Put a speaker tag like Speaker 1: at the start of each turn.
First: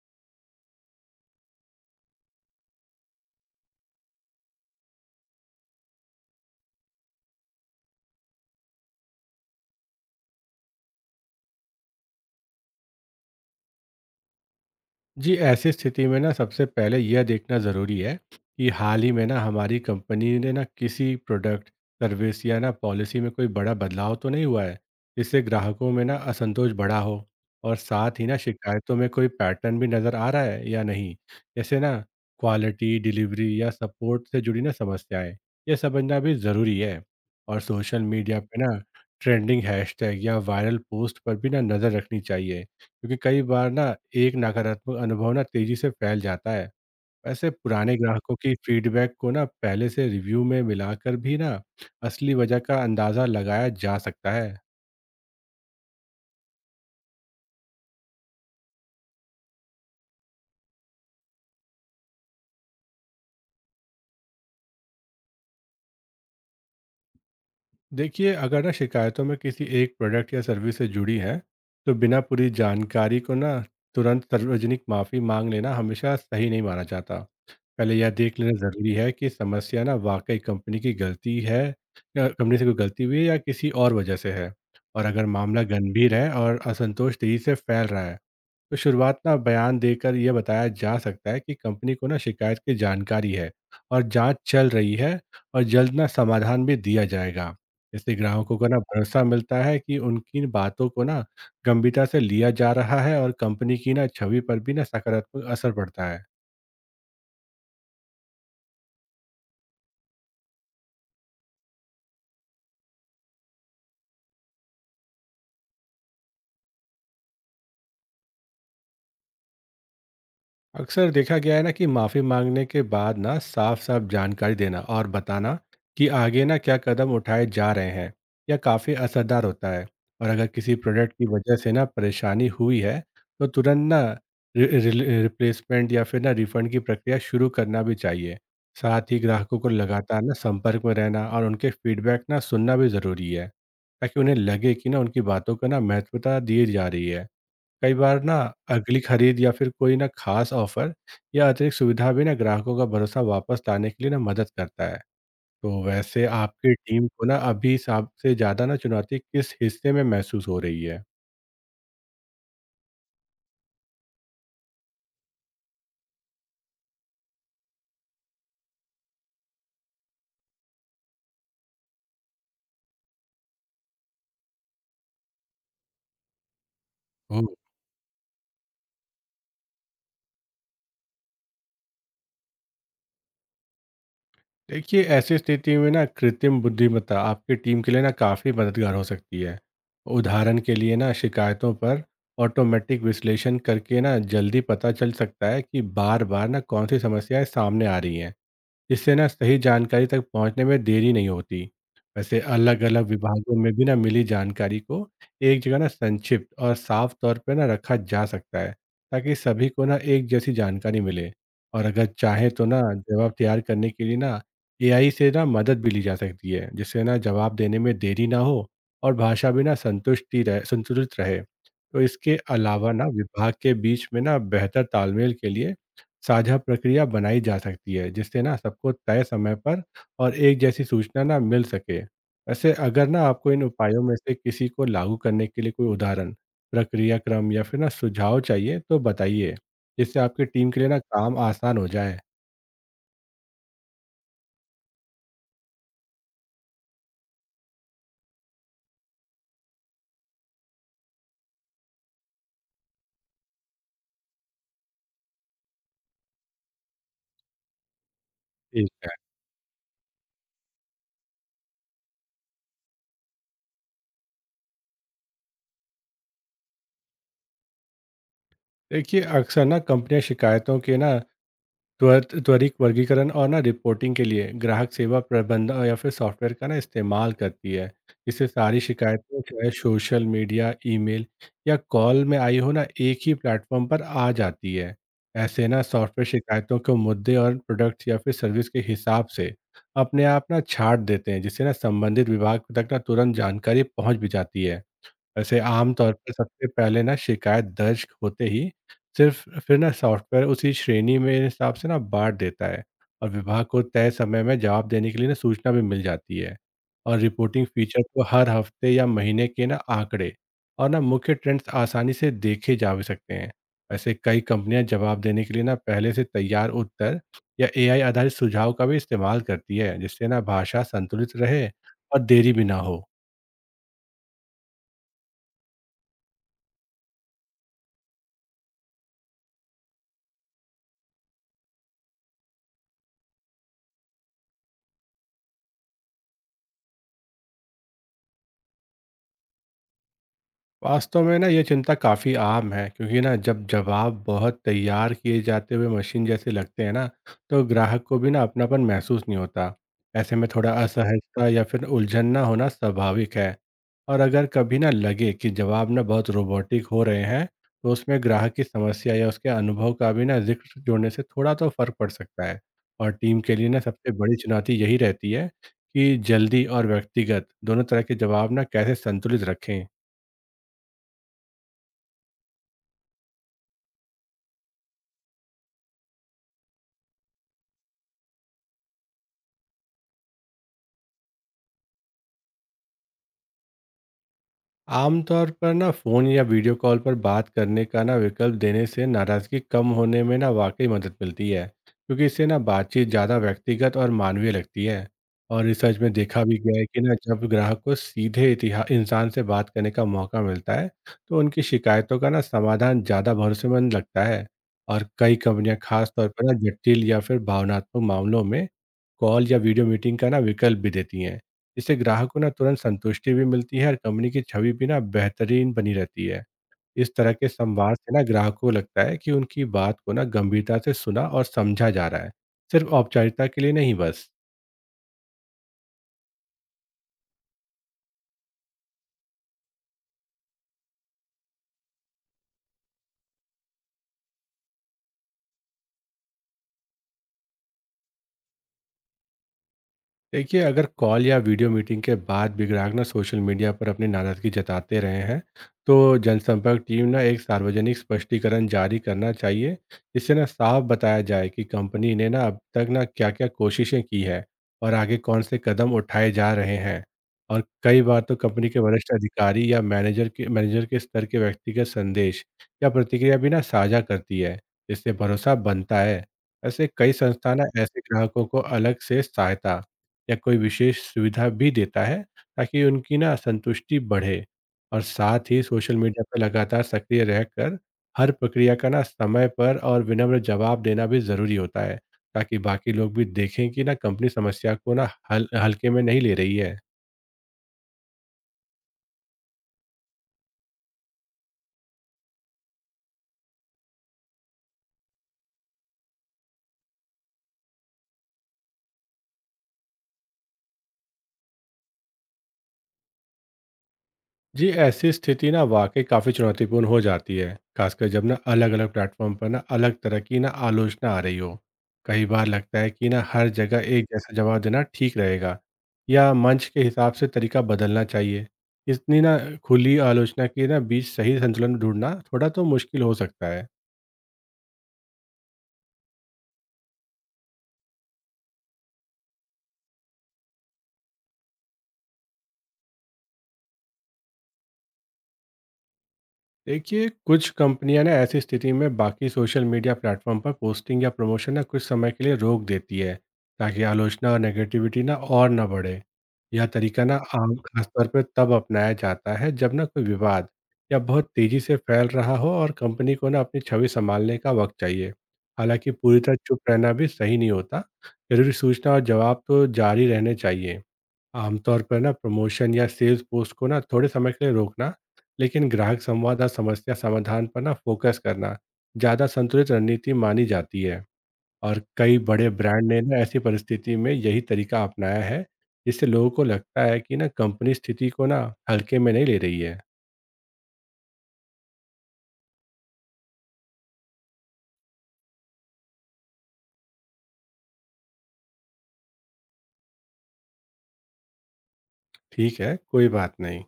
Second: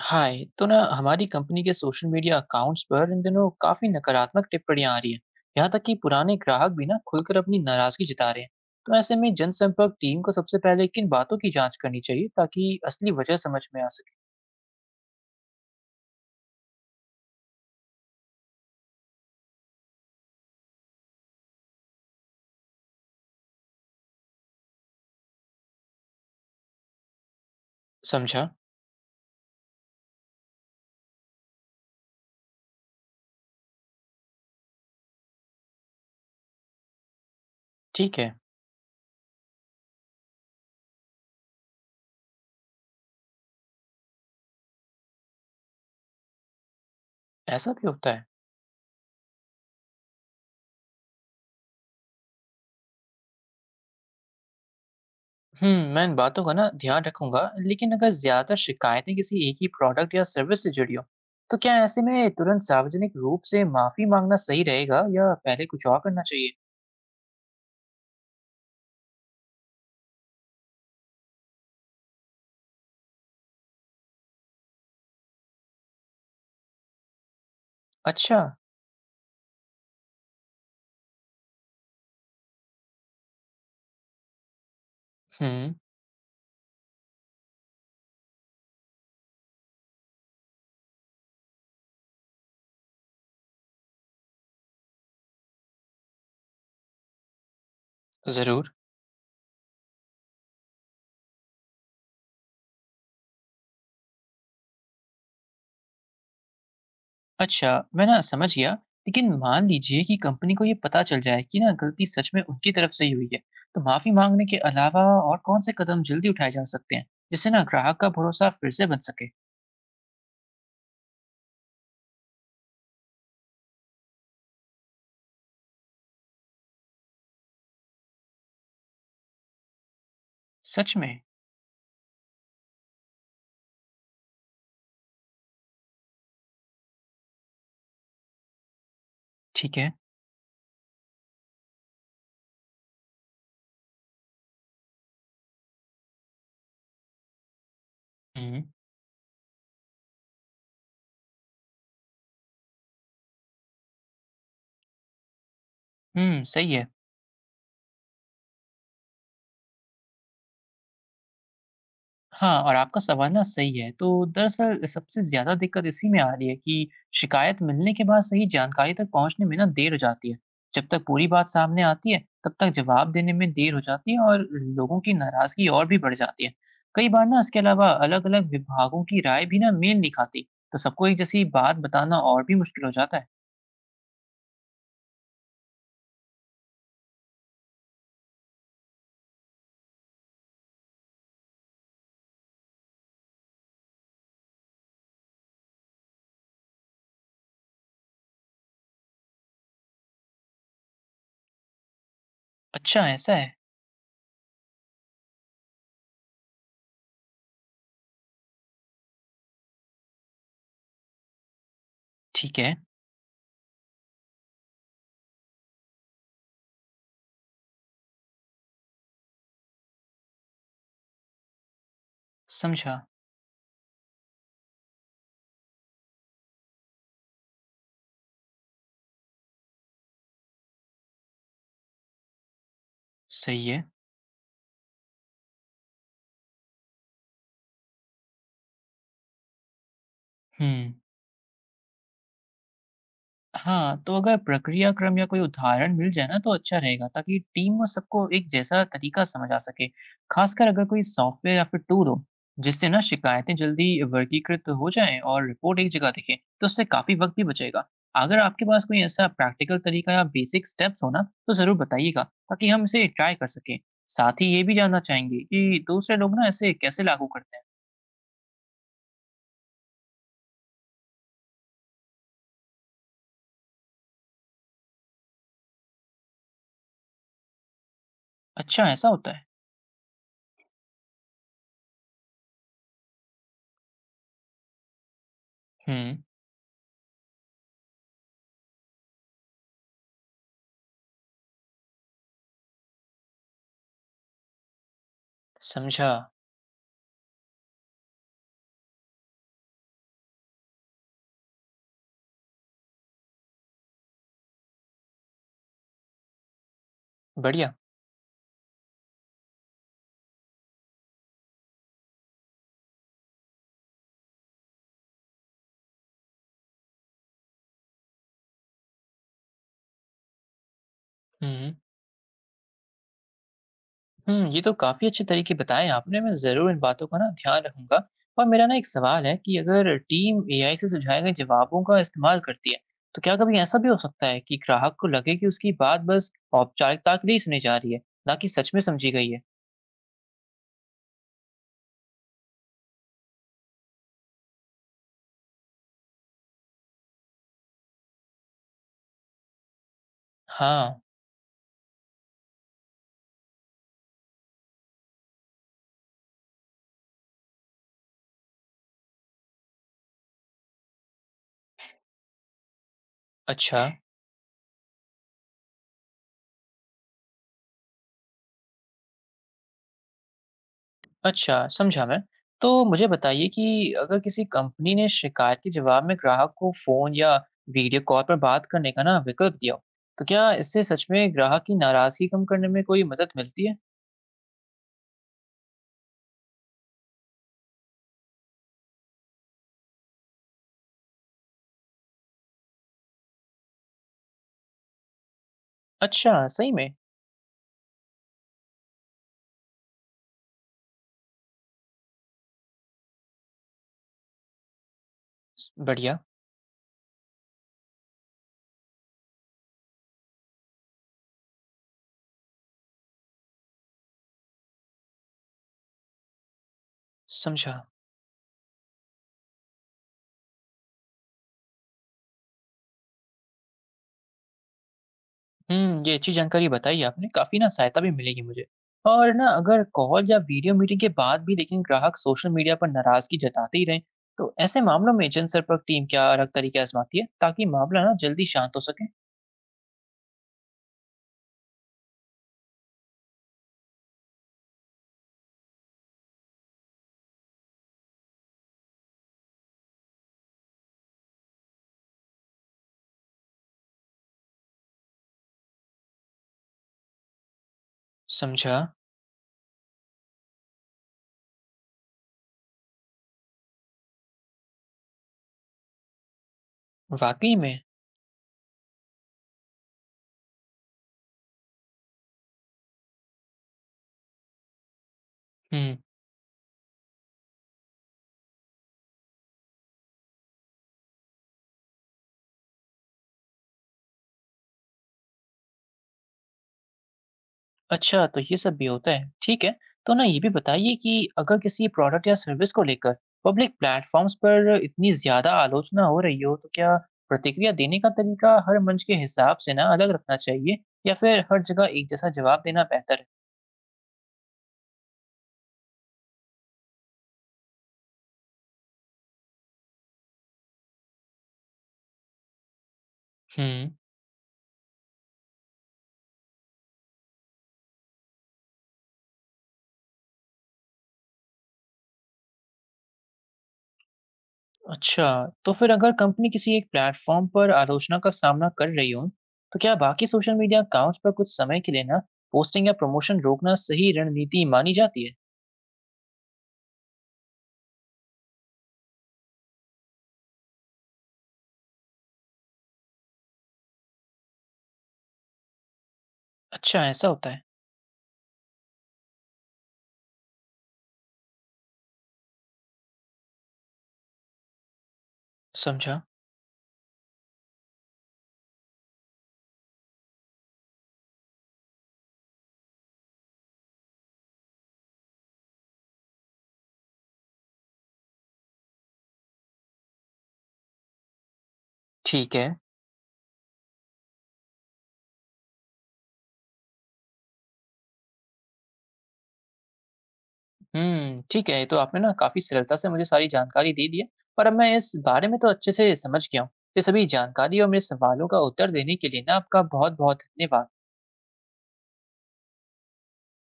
Speaker 1: हाय, तो ना हमारी कंपनी के सोशल मीडिया अकाउंट्स पर इन दिनों काफी नकारात्मक टिप्पणियां आ रही है। यहाँ तक कि पुराने ग्राहक भी ना खुलकर अपनी नाराजगी जता रहे हैं। तो ऐसे में जनसंपर्क टीम को सबसे पहले किन बातों की जांच करनी चाहिए ताकि असली वजह समझ में आ सके?
Speaker 2: जी ऐसी स्थिति में ना सबसे पहले यह देखना ज़रूरी है कि हाल ही में ना हमारी कंपनी ने ना किसी प्रोडक्ट सर्विस या ना पॉलिसी में कोई बड़ा बदलाव तो नहीं हुआ है जिससे ग्राहकों में ना असंतोष बढ़ा हो। और साथ ही ना
Speaker 1: समझा।
Speaker 2: शिकायतों में कोई पैटर्न भी नज़र आ रहा है या नहीं। जैसे ना क्वालिटी डिलीवरी या सपोर्ट से जुड़ी ना समस्याएं, यह समझना भी ज़रूरी है। और सोशल
Speaker 1: ठीक है।
Speaker 2: मीडिया पे ना ट्रेंडिंग हैशटैग या वायरल पोस्ट पर भी ना नज़र रखनी चाहिए, क्योंकि कई बार ना एक नकारात्मक अनुभव ना तेजी से फैल जाता है। वैसे
Speaker 1: ऐसा भी
Speaker 2: पुराने
Speaker 1: होता है।
Speaker 2: ग्राहकों की फीडबैक को ना पहले से रिव्यू में मिलाकर भी ना असली वजह का अंदाज़ा लगाया जा सकता है।
Speaker 1: हम्म। मैं इन बातों का ना ध्यान रखूंगा, लेकिन अगर ज्यादा शिकायतें किसी एक ही प्रोडक्ट या सर्विस से जुड़ी हो, तो क्या ऐसे में तुरंत सार्वजनिक रूप से माफी मांगना सही रहेगा या पहले कुछ और करना चाहिए?
Speaker 2: देखिए, अगर ना शिकायतों में किसी एक प्रोडक्ट या सर्विस से जुड़ी है, तो बिना पूरी जानकारी को ना तुरंत सार्वजनिक माफ़ी मांग लेना हमेशा सही नहीं माना जाता। पहले यह देख
Speaker 1: अच्छा।
Speaker 2: लेना ज़रूरी है कि समस्या ना वाकई कंपनी की गलती है या कंपनी से कोई गलती हुई है या किसी और वजह से है। और अगर मामला
Speaker 1: हम्म।
Speaker 2: गंभीर है और असंतोष तेज़ी से फैल रहा है, तो शुरुआत ना बयान देकर यह बताया जा सकता है कि कंपनी को ना शिकायत की जानकारी है और जांच चल रही है और जल्द ना समाधान भी दिया जाएगा। इससे ग्राहकों को
Speaker 1: जरूर।
Speaker 2: ना भरोसा मिलता है कि उनकी बातों को ना गंभीरता से लिया जा रहा है और कंपनी की ना छवि पर भी ना सकारात्मक असर पड़ता है।
Speaker 1: अच्छा। मैं ना समझ गया। लेकिन मान लीजिए कि कंपनी को ये पता चल जाए कि ना गलती सच में उनकी तरफ से ही हुई है, तो माफी मांगने के अलावा और कौन से कदम जल्दी उठाए जा सकते हैं जिससे ना ग्राहक का भरोसा फिर से बन सके?
Speaker 2: अक्सर देखा गया है ना कि माफी मांगने के बाद ना साफ साफ जानकारी देना और बताना कि आगे ना क्या कदम उठाए जा रहे हैं, यह काफ़ी असरदार होता है। और अगर किसी
Speaker 1: सच
Speaker 2: प्रोडक्ट
Speaker 1: में।
Speaker 2: की वजह से ना परेशानी हुई है, तो तुरंत ना रिप्लेसमेंट या फिर ना रिफंड की प्रक्रिया शुरू करना भी चाहिए। साथ ही ग्राहकों को
Speaker 1: ठीक है।
Speaker 2: लगातार ना संपर्क में रहना और उनके फीडबैक ना सुनना भी ज़रूरी है, ताकि उन्हें लगे कि ना उनकी बातों को ना महत्वता दी जा रही है। कई बार ना
Speaker 1: हम्म।
Speaker 2: अगली खरीद या फिर कोई ना खास ऑफर या अतिरिक्त सुविधा भी ना ग्राहकों का भरोसा वापस लाने के लिए ना मदद करता है। तो वैसे
Speaker 1: हम्म, सही
Speaker 2: आपकी
Speaker 1: है।
Speaker 2: टीम को ना अभी सबसे ज़्यादा ना चुनौती किस हिस्से में महसूस हो रही है?
Speaker 1: हाँ, और आपका सवाल ना सही है। तो दरअसल सबसे ज़्यादा दिक्कत इसी में आ रही है कि शिकायत मिलने के बाद सही जानकारी तक पहुँचने में ना देर हो जाती है। जब तक पूरी बात सामने आती है, तब तक जवाब देने में देर हो जाती है और लोगों की नाराज़गी और भी बढ़ जाती है। कई बार ना
Speaker 2: ओह,
Speaker 1: इसके अलावा अलग-अलग विभागों की राय भी ना मेल नहीं खाती, तो सबको एक जैसी बात बताना और भी मुश्किल हो जाता है।
Speaker 2: देखिए ऐसी स्थिति में ना कृत्रिम बुद्धिमत्ता आपकी टीम के लिए ना काफ़ी मददगार हो सकती है। उदाहरण के लिए ना शिकायतों पर ऑटोमेटिक विश्लेषण करके ना जल्दी पता चल सकता है कि बार बार ना कौन सी समस्याएं सामने आ रही हैं। इससे ना सही जानकारी तक पहुंचने में देरी नहीं होती। वैसे अलग
Speaker 1: अच्छा
Speaker 2: अलग
Speaker 1: ऐसा है।
Speaker 2: विभागों में भी ना मिली जानकारी को एक जगह ना संक्षिप्त और साफ तौर पर ना रखा जा सकता है, ताकि सभी को ना एक जैसी जानकारी मिले। और अगर चाहे
Speaker 1: ठीक
Speaker 2: तो
Speaker 1: है।
Speaker 2: ना जवाब तैयार करने के लिए ना एआई से ना मदद भी ली जा सकती है, जिससे ना जवाब देने में देरी ना हो और भाषा भी ना संतुष्टि रहे संतुलित रहे। तो इसके अलावा
Speaker 1: समझा।
Speaker 2: ना विभाग के बीच में ना बेहतर तालमेल के लिए साझा प्रक्रिया बनाई जा सकती है, जिससे ना सबको तय समय पर और एक जैसी सूचना ना मिल सके। वैसे अगर ना आपको इन
Speaker 1: सही है।
Speaker 2: उपायों में से किसी को लागू करने के लिए कोई उदाहरण प्रक्रिया क्रम या फिर ना सुझाव चाहिए तो बताइए, जिससे आपकी
Speaker 1: हुँ।
Speaker 2: टीम के लिए ना काम आसान हो जाए।
Speaker 1: हाँ, तो अगर प्रक्रिया क्रम या कोई उदाहरण मिल जाए ना तो अच्छा रहेगा, ताकि टीम और सबको एक जैसा तरीका समझ आ सके। खासकर अगर कोई सॉफ्टवेयर या फिर टूल हो जिससे ना शिकायतें जल्दी वर्गीकृत हो जाएँ और रिपोर्ट एक जगह दिखे, तो उससे काफ़ी वक़्त भी बचेगा। अगर आपके पास
Speaker 2: ठीक
Speaker 1: कोई
Speaker 2: है।
Speaker 1: ऐसा प्रैक्टिकल तरीका या बेसिक स्टेप्स हो ना, तो ज़रूर बताइएगा, ताकि हम इसे ट्राई कर सकें। साथ ही ये भी जानना चाहेंगे कि दूसरे लोग ना इसे कैसे लागू करते हैं?
Speaker 2: देखिए अक्सर ना कंपनियां शिकायतों के ना त्वरित वर्गीकरण और ना रिपोर्टिंग के लिए ग्राहक सेवा प्रबंधन या फिर सॉफ्टवेयर का ना इस्तेमाल करती है। इससे सारी
Speaker 1: अच्छा ऐसा होता
Speaker 2: शिकायतें
Speaker 1: है।
Speaker 2: चाहे सोशल मीडिया ईमेल या कॉल में आई हो ना एक ही प्लेटफॉर्म पर आ जाती है। ऐसे ना
Speaker 1: हुँ,
Speaker 2: सॉफ्टवेयर शिकायतों के मुद्दे और प्रोडक्ट्स या फिर सर्विस के हिसाब से अपने आप ना छाट देते हैं, जिससे ना संबंधित विभाग तक ना तुरंत जानकारी पहुंच भी जाती है। वैसे आम
Speaker 1: समझा।
Speaker 2: तौर पर सबसे पहले ना शिकायत दर्ज होते ही सिर्फ फिर ना सॉफ्टवेयर उसी श्रेणी में हिसाब से ना बाँट देता है और विभाग को तय समय में जवाब देने के लिए ना सूचना भी मिल जाती है। और रिपोर्टिंग
Speaker 1: बढ़िया।
Speaker 2: फीचर को हर हफ्ते या महीने के ना आंकड़े और ना मुख्य ट्रेंड्स आसानी से देखे जा भी सकते हैं। वैसे कई कंपनियां जवाब देने के लिए ना पहले से तैयार उत्तर या एआई आधारित सुझाव का भी इस्तेमाल करती है, जिससे ना भाषा संतुलित रहे
Speaker 1: हुँ।
Speaker 2: और देरी भी ना हो।
Speaker 1: हुँ, ये तो काफ़ी अच्छे तरीके बताए आपने, मैं ज़रूर इन बातों का ना ध्यान रखूँगा। और मेरा ना एक सवाल है कि अगर टीम एआई से सुझाए गए जवाबों का इस्तेमाल करती है, तो क्या कभी ऐसा भी हो सकता है कि ग्राहक को लगे कि उसकी बात बस औपचारिकता के लिए ही सुनी जा रही है, ना कि सच में समझी गई है?
Speaker 2: वास्तव में ना ये चिंता काफ़ी आम है, क्योंकि ना जब जवाब बहुत तैयार किए जाते हुए मशीन जैसे लगते हैं ना, तो ग्राहक को भी ना अपनापन महसूस नहीं होता। ऐसे में थोड़ा
Speaker 1: हाँ,
Speaker 2: असहजता या फिर उलझन ना होना स्वाभाविक है। और अगर कभी ना लगे कि जवाब ना बहुत रोबोटिक हो रहे हैं, तो उसमें ग्राहक की समस्या या उसके अनुभव का भी ना जिक्र जोड़ने से थोड़ा तो फर्क पड़ सकता है। और टीम के लिए ना
Speaker 1: अच्छा।
Speaker 2: सबसे बड़ी चुनौती यही रहती है कि जल्दी और व्यक्तिगत दोनों तरह के जवाब ना कैसे संतुलित रखें।
Speaker 1: अच्छा, समझा मैं। तो मुझे बताइए कि अगर किसी कंपनी ने शिकायत के जवाब में ग्राहक को फ़ोन या वीडियो कॉल पर बात करने का ना विकल्प दिया हो, तो क्या इससे सच में ग्राहक की नाराज़गी कम करने में कोई मदद मिलती है?
Speaker 2: आमतौर पर ना फ़ोन या वीडियो कॉल पर बात करने का ना विकल्प देने से नाराज़गी कम होने में ना वाकई मदद मिलती है, क्योंकि इससे ना बातचीत ज़्यादा व्यक्तिगत और मानवीय लगती है। और रिसर्च में
Speaker 1: अच्छा,
Speaker 2: देखा भी
Speaker 1: सही
Speaker 2: गया है
Speaker 1: में?
Speaker 2: कि ना जब ग्राहक को सीधे इतिहा इंसान से बात करने का मौका मिलता है, तो उनकी शिकायतों का ना समाधान ज़्यादा भरोसेमंद लगता है। और कई
Speaker 1: स
Speaker 2: कंपनियां खास
Speaker 1: बढ़िया।
Speaker 2: तौर पर ना जटिल या फिर भावनात्मक मामलों में कॉल या वीडियो मीटिंग का ना विकल्प भी देती हैं। इससे ग्राहक को ना तुरंत संतुष्टि भी मिलती है और कंपनी की छवि भी ना बेहतरीन बनी रहती है। इस तरह के
Speaker 1: समझा।
Speaker 2: संवाद से ना ग्राहकों को लगता है कि उनकी बात को ना गंभीरता से सुना और समझा जा रहा है, सिर्फ औपचारिकता के लिए नहीं बस।
Speaker 1: हुँ, ये अच्छी जानकारी बताई आपने, काफ़ी ना सहायता भी मिलेगी मुझे। और ना अगर कॉल या वीडियो मीटिंग के बाद भी लेकिन ग्राहक सोशल मीडिया पर नाराज़गी जताते ही रहें, तो ऐसे मामलों में जनसंपर्क टीम क्या अलग तरीके आज़माती है, ताकि मामला ना जल्दी शांत हो सके?
Speaker 2: देखिए अगर कॉल या वीडियो मीटिंग के बाद भी ग्राहक ना सोशल मीडिया पर अपनी नाराजगी जताते रहे हैं, तो जनसंपर्क टीम ना एक सार्वजनिक स्पष्टीकरण जारी करना चाहिए, जिससे ना साफ बताया जाए कि कंपनी ने ना अब तक ना क्या क्या कोशिशें की है और आगे कौन से कदम उठाए जा रहे हैं। और कई बार तो कंपनी
Speaker 1: समझा।
Speaker 2: के वरिष्ठ अधिकारी या मैनेजर के स्तर के व्यक्तिगत संदेश या प्रतिक्रिया भी ना साझा करती है, जिससे भरोसा बनता है। ऐसे कई
Speaker 1: वाक़ई
Speaker 2: संस्थान ना
Speaker 1: में?
Speaker 2: ऐसे ग्राहकों को अलग से सहायता या कोई विशेष सुविधा भी देता है, ताकि उनकी ना संतुष्टि बढ़े। और साथ ही
Speaker 1: हुँ।
Speaker 2: सोशल मीडिया पर लगातार सक्रिय रहकर हर प्रक्रिया का ना समय पर और विनम्र जवाब देना भी ज़रूरी होता है, ताकि बाकी लोग भी देखें कि ना कंपनी समस्या को ना हल हल्के में नहीं ले रही है।
Speaker 1: अच्छा, तो ये सब भी होता है, ठीक है। तो ना ये भी बताइए कि अगर किसी प्रोडक्ट या सर्विस को लेकर पब्लिक प्लेटफॉर्म्स पर इतनी ज्यादा आलोचना हो रही हो, तो क्या प्रतिक्रिया देने का तरीका हर मंच के हिसाब से ना अलग रखना चाहिए या फिर हर जगह एक जैसा जवाब देना बेहतर
Speaker 2: जी, ऐसी स्थिति ना वाक़ई काफ़ी चुनौतीपूर्ण हो जाती है, ख़ासकर जब ना अलग-अलग प्लेटफ़ॉर्म पर ना अलग तरह की ना आलोचना आ रही हो। कई बार लगता है कि ना हर
Speaker 1: है?
Speaker 2: जगह
Speaker 1: हम्म।
Speaker 2: एक जैसा जवाब देना ठीक रहेगा या मंच के हिसाब से तरीका बदलना चाहिए। इतनी ना खुली आलोचना के ना बीच सही संतुलन ढूँढना थोड़ा तो मुश्किल हो सकता है।
Speaker 1: अच्छा, तो फिर अगर कंपनी किसी एक प्लेटफॉर्म पर आलोचना का सामना कर रही हो, तो क्या बाकी सोशल मीडिया अकाउंट्स पर कुछ समय के लिए ना पोस्टिंग या प्रमोशन रोकना सही रणनीति मानी जाती है?
Speaker 2: देखिए कुछ कंपनियां ना ऐसी स्थिति में बाकी सोशल मीडिया प्लेटफॉर्म पर पोस्टिंग या प्रमोशन ना कुछ समय के लिए रोक देती है, ताकि आलोचना और नेगेटिविटी ना और ना बढ़े। यह
Speaker 1: अच्छा
Speaker 2: तरीका ना
Speaker 1: ऐसा होता
Speaker 2: आम
Speaker 1: है।
Speaker 2: खासतौर पर तब अपनाया जाता है जब ना कोई विवाद या बहुत तेजी से फैल रहा हो और कंपनी को ना अपनी छवि संभालने का वक्त चाहिए। हालांकि
Speaker 1: समझा।
Speaker 2: पूरी तरह चुप रहना भी सही नहीं होता, जरूरी सूचना और जवाब तो जारी रहने चाहिए। आमतौर पर ना प्रमोशन या सेल्स पोस्ट को ना थोड़े समय के लिए रोकना, लेकिन ग्राहक संवाद और समस्या समाधान पर ना फोकस करना ज़्यादा संतुलित रणनीति मानी जाती है। और कई बड़े
Speaker 1: ठीक है।
Speaker 2: ब्रांड ने ना ऐसी परिस्थिति में यही तरीका अपनाया है, जिससे लोगों को लगता है कि ना कंपनी स्थिति को ना हल्के में नहीं ले रही है।
Speaker 1: हुँ, ठीक है। ये तो आपने ना काफ़ी सरलता से मुझे सारी जानकारी दे दी है और अब मैं इस बारे में तो अच्छे से समझ गया हूँ। ये सभी जानकारी और मेरे सवालों का उत्तर देने के लिए ना आपका बहुत-बहुत धन्यवाद।
Speaker 2: ठीक है, कोई बात नहीं।